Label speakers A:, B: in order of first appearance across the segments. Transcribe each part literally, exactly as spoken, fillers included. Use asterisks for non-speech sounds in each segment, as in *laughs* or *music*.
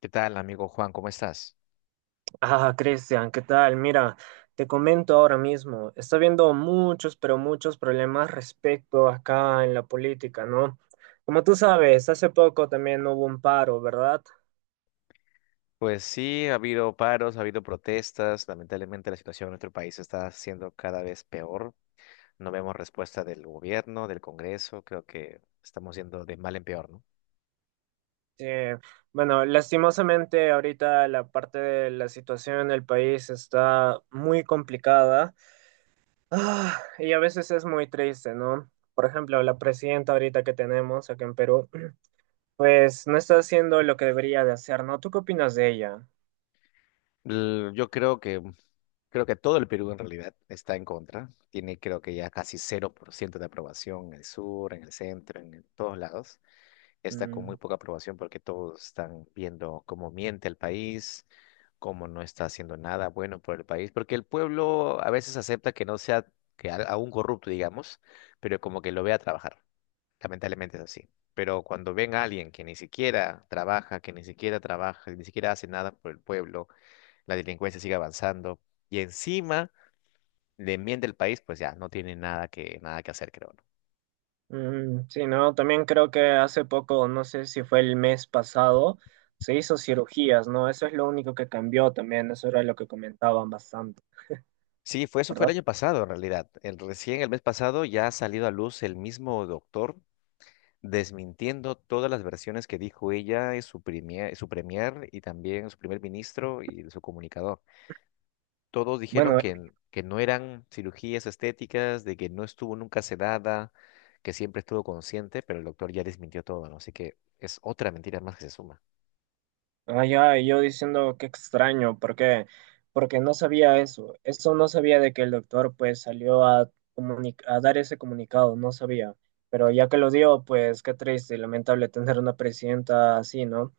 A: ¿Qué tal, amigo Juan? ¿Cómo estás?
B: Ah, Cristian, ¿qué tal? Mira, te comento ahora mismo, está habiendo muchos, pero muchos problemas respecto acá en la política, ¿no? Como tú sabes, hace poco también hubo un paro, ¿verdad?
A: Pues sí, ha habido paros, ha habido protestas. Lamentablemente la situación en nuestro país está siendo cada vez peor. No vemos respuesta del gobierno, del Congreso. Creo que estamos yendo de mal en peor, ¿no?
B: Eh, bueno, lastimosamente ahorita la parte de la situación en el país está muy complicada. Ah, y a veces es muy triste, ¿no? Por ejemplo, la presidenta ahorita que tenemos acá en Perú, *clears throat* pues no está haciendo lo que debería de hacer, ¿no? ¿Tú qué opinas de ella?
A: L- Yo creo que, creo que todo el Perú en realidad está en contra. Tiene creo que ya casi cero por ciento de aprobación en el sur, en el centro, en todos lados. Está con muy
B: Mm.
A: poca aprobación porque todos están viendo cómo miente el país, cómo no está haciendo nada bueno por el país, porque el pueblo a veces acepta que no sea que a- aún corrupto, digamos, pero como que lo vea trabajar. Lamentablemente es así. Pero cuando ven a alguien que ni siquiera trabaja, que ni siquiera trabaja, que ni siquiera hace nada por el pueblo, la delincuencia sigue avanzando y encima le miente el país, pues ya no tiene nada que nada que hacer, creo.
B: Mm, sí, no, también creo que hace poco, no sé si fue el mes pasado, se hizo cirugías, ¿no? Eso es lo único que cambió también, eso era lo que comentaban bastante,
A: Sí, fue eso fue el
B: ¿verdad?
A: año pasado en realidad. El, recién el mes pasado ya ha salido a luz el mismo doctor desmintiendo todas las versiones que dijo ella y su premier, su premier y también su primer ministro y su comunicador. Todos dijeron
B: Bueno,
A: que, que no eran cirugías estéticas, de que no estuvo nunca sedada, que siempre estuvo consciente, pero el doctor ya desmintió todo, ¿no? Así que es otra mentira más que se suma.
B: ay, ay, yo diciendo qué extraño, ¿por qué? Porque no sabía eso. Eso no sabía de que el doctor pues salió a, comuni- a dar ese comunicado, no sabía. Pero ya que lo dio, pues qué triste y lamentable tener una presidenta así, ¿no?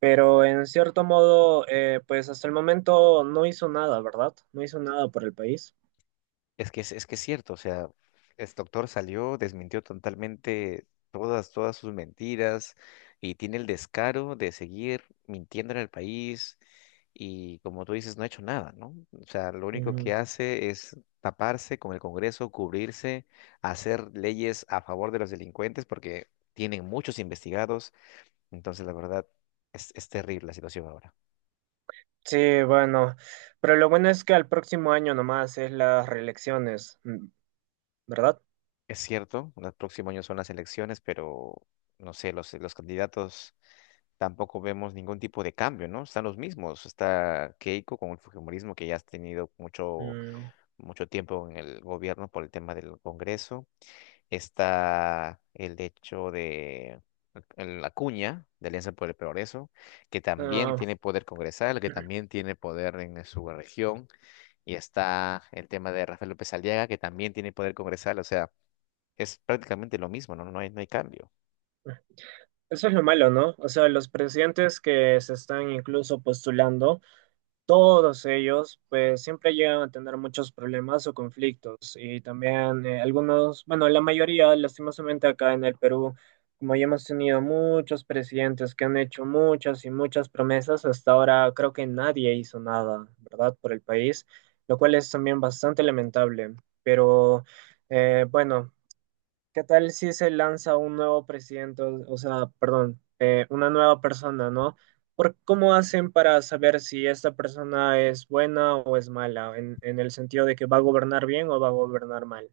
B: Pero en cierto modo, eh, pues hasta el momento no hizo nada, ¿verdad? No hizo nada por el país.
A: Es que es, es que es cierto, o sea, este doctor salió, desmintió totalmente todas, todas sus mentiras y tiene el descaro de seguir mintiendo en el país y como tú dices, no ha hecho nada, ¿no? O sea, lo único
B: Mm,
A: que hace es taparse con el Congreso, cubrirse, hacer leyes a favor de los delincuentes porque tienen muchos investigados, entonces la verdad es, es terrible la situación ahora.
B: sí, bueno. Pero lo bueno es que al próximo año nomás es las reelecciones, mm, ¿verdad?
A: Es cierto, el próximo año son las elecciones, pero no sé, los, los candidatos tampoco vemos ningún tipo de cambio, ¿no? Están los mismos. Está Keiko con el fujimorismo que ya has tenido mucho,
B: Mm,
A: mucho tiempo en el gobierno por el tema del Congreso. Está el hecho de el- la cuña de Alianza por el Progreso, que también
B: ah,
A: tiene poder congresal, que también tiene poder en su región. Y está el tema de Rafael López Aliaga, que también tiene poder congresal. O sea, es prácticamente lo mismo, ¿no? No hay, no hay cambio.
B: eso es lo malo, ¿no? O sea, los presidentes que se están incluso postulando, todos ellos, pues siempre llegan a tener muchos problemas o conflictos. Y también eh, algunos, bueno, la mayoría, lastimosamente acá en el Perú, como ya hemos tenido muchos presidentes que han hecho muchas y muchas promesas, hasta ahora creo que nadie hizo nada, ¿verdad? Por el país, lo cual es también bastante lamentable. Pero eh, bueno. ¿Qué tal si se lanza un nuevo presidente, o o sea, perdón, eh, una nueva persona, ¿no? ¿Por cómo hacen para saber si esta persona es buena o es mala, en, en el sentido de que va a gobernar bien o va a gobernar mal?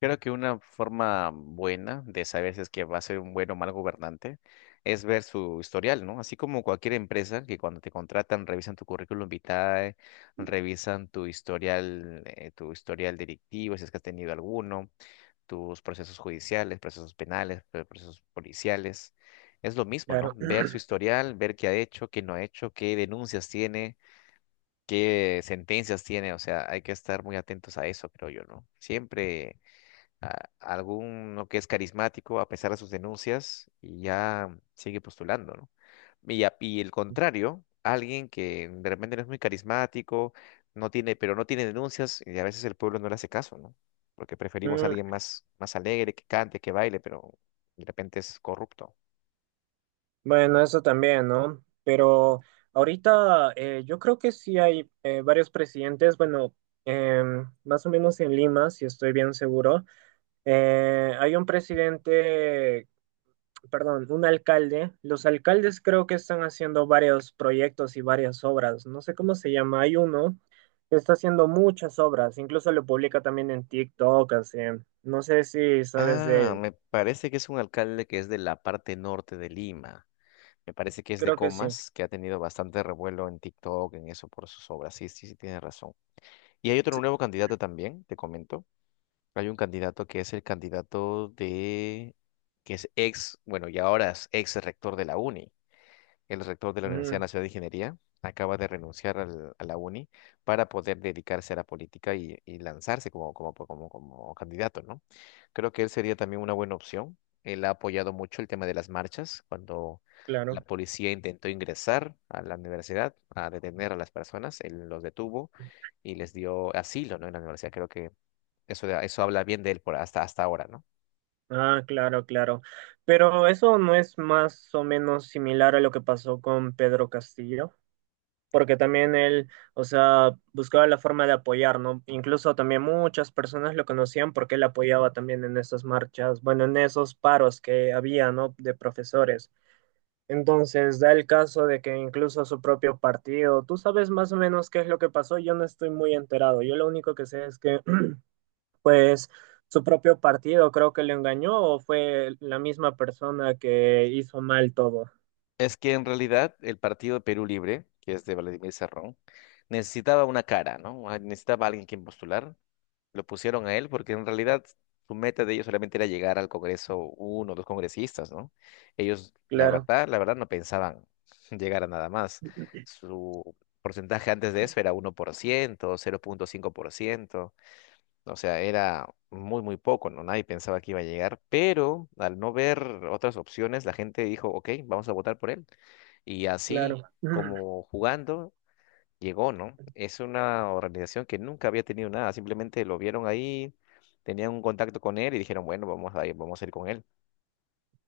A: Creo que una forma buena de saber si es que va a ser un buen o mal gobernante es ver su historial, ¿no? Así como cualquier empresa que cuando te contratan revisan tu currículum vitae, revisan tu historial, eh, tu historial delictivo, si es que has tenido alguno, tus procesos judiciales, procesos penales, pro- procesos policiales. Es lo mismo, ¿no?
B: Claro.
A: Ver
B: *clears throat*
A: su historial, ver qué ha hecho, qué no ha hecho, qué denuncias tiene, qué sentencias tiene. O sea, hay que estar muy atentos a eso, creo yo, ¿no? Siempre a- alguno que es carismático a pesar de sus denuncias y ya sigue postulando, ¿no? Y, a- y el contrario, alguien que de repente no es muy carismático, no tiene, pero no tiene denuncias y a veces el pueblo no le hace caso, ¿no? Porque preferimos a
B: Mm,
A: alguien más, más alegre, que cante, que baile, pero de repente es corrupto.
B: bueno, eso también, ¿no? Pero ahorita eh, yo creo que sí hay eh, varios presidentes, bueno, em, más o menos en Lima, si estoy bien seguro. Eh, hay un presidente, perdón, un alcalde. Los alcaldes creo que están haciendo varios proyectos y varias obras. No sé cómo se llama. Hay uno que está haciendo muchas obras. Incluso lo publica también en TikTok, así. No sé si sabes de
A: Ah,
B: él.
A: me parece que es un alcalde que es de la parte norte de Lima. Me parece que es de
B: Creo que sí.
A: Comas, que ha tenido bastante revuelo en TikTok, en eso, por sus obras. Sí, sí, sí, tiene razón. Y hay otro nuevo candidato también, te comento. Hay un candidato que es el candidato de, que es ex, bueno, y ahora es ex rector de la UNI. El rector de la Universidad
B: Mm,
A: Nacional de Ingeniería acaba de renunciar al- a la uni para poder dedicarse a la política y, y lanzarse como, como, como, como candidato, ¿no? Creo que él sería también una buena opción. Él ha apoyado mucho el tema de las marchas cuando la
B: claro.
A: policía intentó ingresar a la universidad a detener a las personas. Él los detuvo y les dio asilo, ¿no? En la universidad. Creo que eso, eso habla bien de él por hasta, hasta ahora, ¿no?
B: Ah, claro, claro. Pero eso no es más o menos similar a lo que pasó con Pedro Castillo. Porque también él, o sea, buscaba la forma de apoyar, ¿no? Incluso también muchas personas lo conocían porque él apoyaba también en esas marchas, bueno, en esos paros que había, ¿no? De profesores. Entonces, da el caso de que incluso su propio partido, tú sabes más o menos qué es lo que pasó, yo no estoy muy enterado, yo lo único que sé es que, *clears throat* pues, su propio partido creo que le engañó o fue la misma persona que hizo mal todo.
A: Es que en realidad el partido de Perú Libre, que es de Vladimir Cerrón, necesitaba una cara, ¿no? Ah, necesitaba alguien quien postular. Lo pusieron a él porque en realidad su meta de ellos solamente era llegar al Congreso uno o dos congresistas, ¿no? Ellos, la
B: Claro,
A: verdad, la verdad no pensaban *laughs* llegar a nada más. Su porcentaje antes de eso era uno por ciento, cero punto cinco por ciento. O sea, era muy, muy poco, ¿no? Nadie pensaba que iba a llegar, pero al no ver otras opciones, la gente dijo, ok, vamos a votar por él. Y así
B: claro. *clears throat*
A: como jugando, llegó, ¿no? Es una organización que nunca había tenido nada, simplemente lo vieron ahí, tenían un contacto con él y dijeron, bueno, vamos a ir, vamos a ir con él.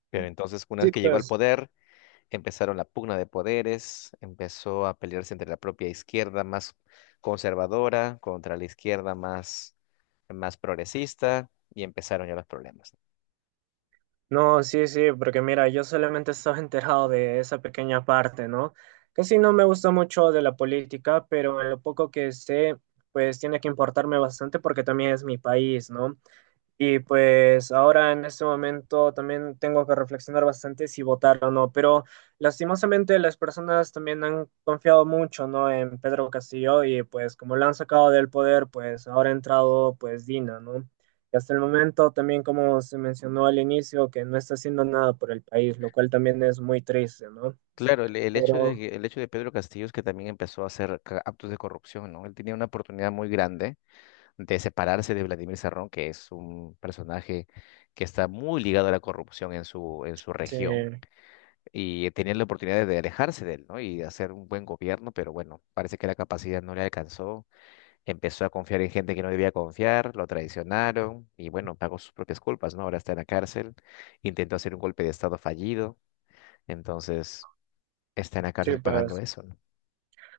A: Pero entonces, una vez
B: Sí,
A: que llegó al
B: pues.
A: poder, empezaron la pugna de poderes, empezó a pelearse entre la propia izquierda más conservadora contra la izquierda más, más progresista y empezaron ya los problemas.
B: No, sí, sí, porque mira, yo solamente estaba *laughs* enterado de esa pequeña parte, ¿no? Casi no me gusta mucho de la política, pero en lo poco que sé, pues tiene que importarme bastante porque también es mi país, ¿no? Y pues ahora en este momento también tengo que reflexionar bastante si votar o no, pero lastimosamente las personas también han confiado mucho, ¿no? En Pedro Castillo, y pues como lo han sacado del poder, pues ahora ha entrado pues Dina, ¿no? Y hasta el momento también como se mencionó al inicio que no está haciendo nada por el país, lo cual también es muy triste, ¿no?
A: Claro, el, el hecho de,
B: Pero
A: que- el hecho de Pedro Castillo es que también empezó a hacer ca- actos de corrupción, ¿no? Él tenía una oportunidad muy grande de separarse de Vladimir Serrón, que es un personaje que está muy ligado a la corrupción en su, en su
B: sí,
A: región, y tenían la oportunidad de alejarse de él, ¿no? Y de hacer un buen gobierno, pero bueno, parece que la capacidad no le alcanzó, empezó a confiar en gente que no debía confiar, lo traicionaron, y bueno, pagó sus propias culpas, ¿no? Ahora está en la cárcel, intentó hacer un golpe de estado fallido, entonces está en la
B: sí,
A: cárcel pagando
B: pues
A: eso, ¿no?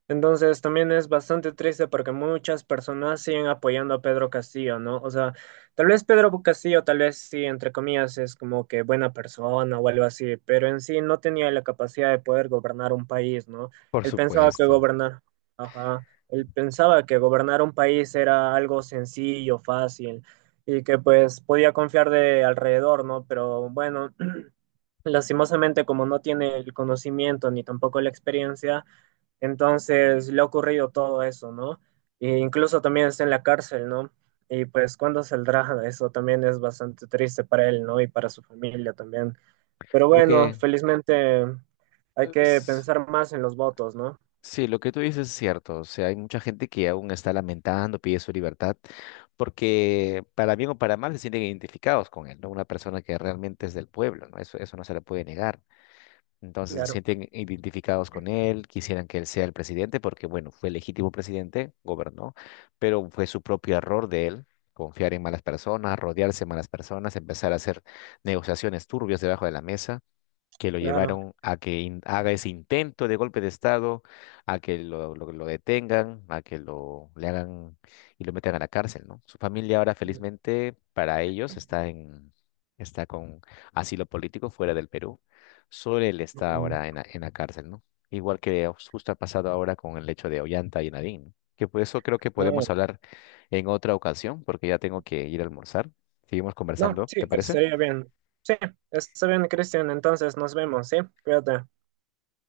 B: entonces también es bastante triste porque muchas personas siguen apoyando a Pedro Castillo, ¿no? O sea, tal vez Pedro Castillo, tal vez sí, entre comillas, es como que buena persona o algo así, pero en sí no tenía la capacidad de poder gobernar un país, ¿no?
A: Por
B: Él pensaba que
A: supuesto.
B: gobernar, ajá, él pensaba que gobernar un país era algo sencillo, fácil, y que pues podía confiar de alrededor, ¿no? Pero bueno, *clears throat* lastimosamente como no tiene el conocimiento ni tampoco la experiencia, entonces le ha ocurrido todo eso, ¿no? E incluso también está en la cárcel, ¿no? Y pues cuándo saldrá, eso también es bastante triste para él, ¿no? Y para su familia también. Pero
A: Lo
B: bueno,
A: que
B: felizmente hay
A: eh,
B: que
A: s-
B: pensar más en los votos, ¿no?
A: sí, lo que tú dices es cierto. O sea, hay mucha gente que aún está lamentando, pide su libertad, porque para bien o para mal se sienten identificados con él, ¿no? Una persona que realmente es del pueblo, ¿no? Eso, eso no se le puede negar. Entonces se
B: Claro,
A: sienten identificados con él, quisieran que él sea el presidente, porque bueno, fue legítimo presidente, gobernó, pero fue su propio error de él. Confiar en malas personas, rodearse de malas personas, empezar a hacer negociaciones turbias debajo de la mesa que lo
B: claro.
A: llevaron a que in- haga ese intento de golpe de Estado, a que lo, lo- lo detengan, a que lo le hagan y lo metan a la cárcel, ¿no? Su familia ahora, felizmente, para ellos está en está con asilo político fuera del Perú. Solo él está
B: Mm,
A: ahora en la, en la cárcel, ¿no? Igual que justo ha pasado ahora con el hecho de Ollanta y Nadine, ¿no? Que por eso creo que
B: no,
A: podemos hablar en otra ocasión, porque ya tengo que ir a almorzar. Seguimos
B: no,
A: conversando,
B: sí,
A: ¿te parece?
B: estaría bien. Sí, está bien, Cristian. Entonces nos vemos, ¿sí? Cuídate.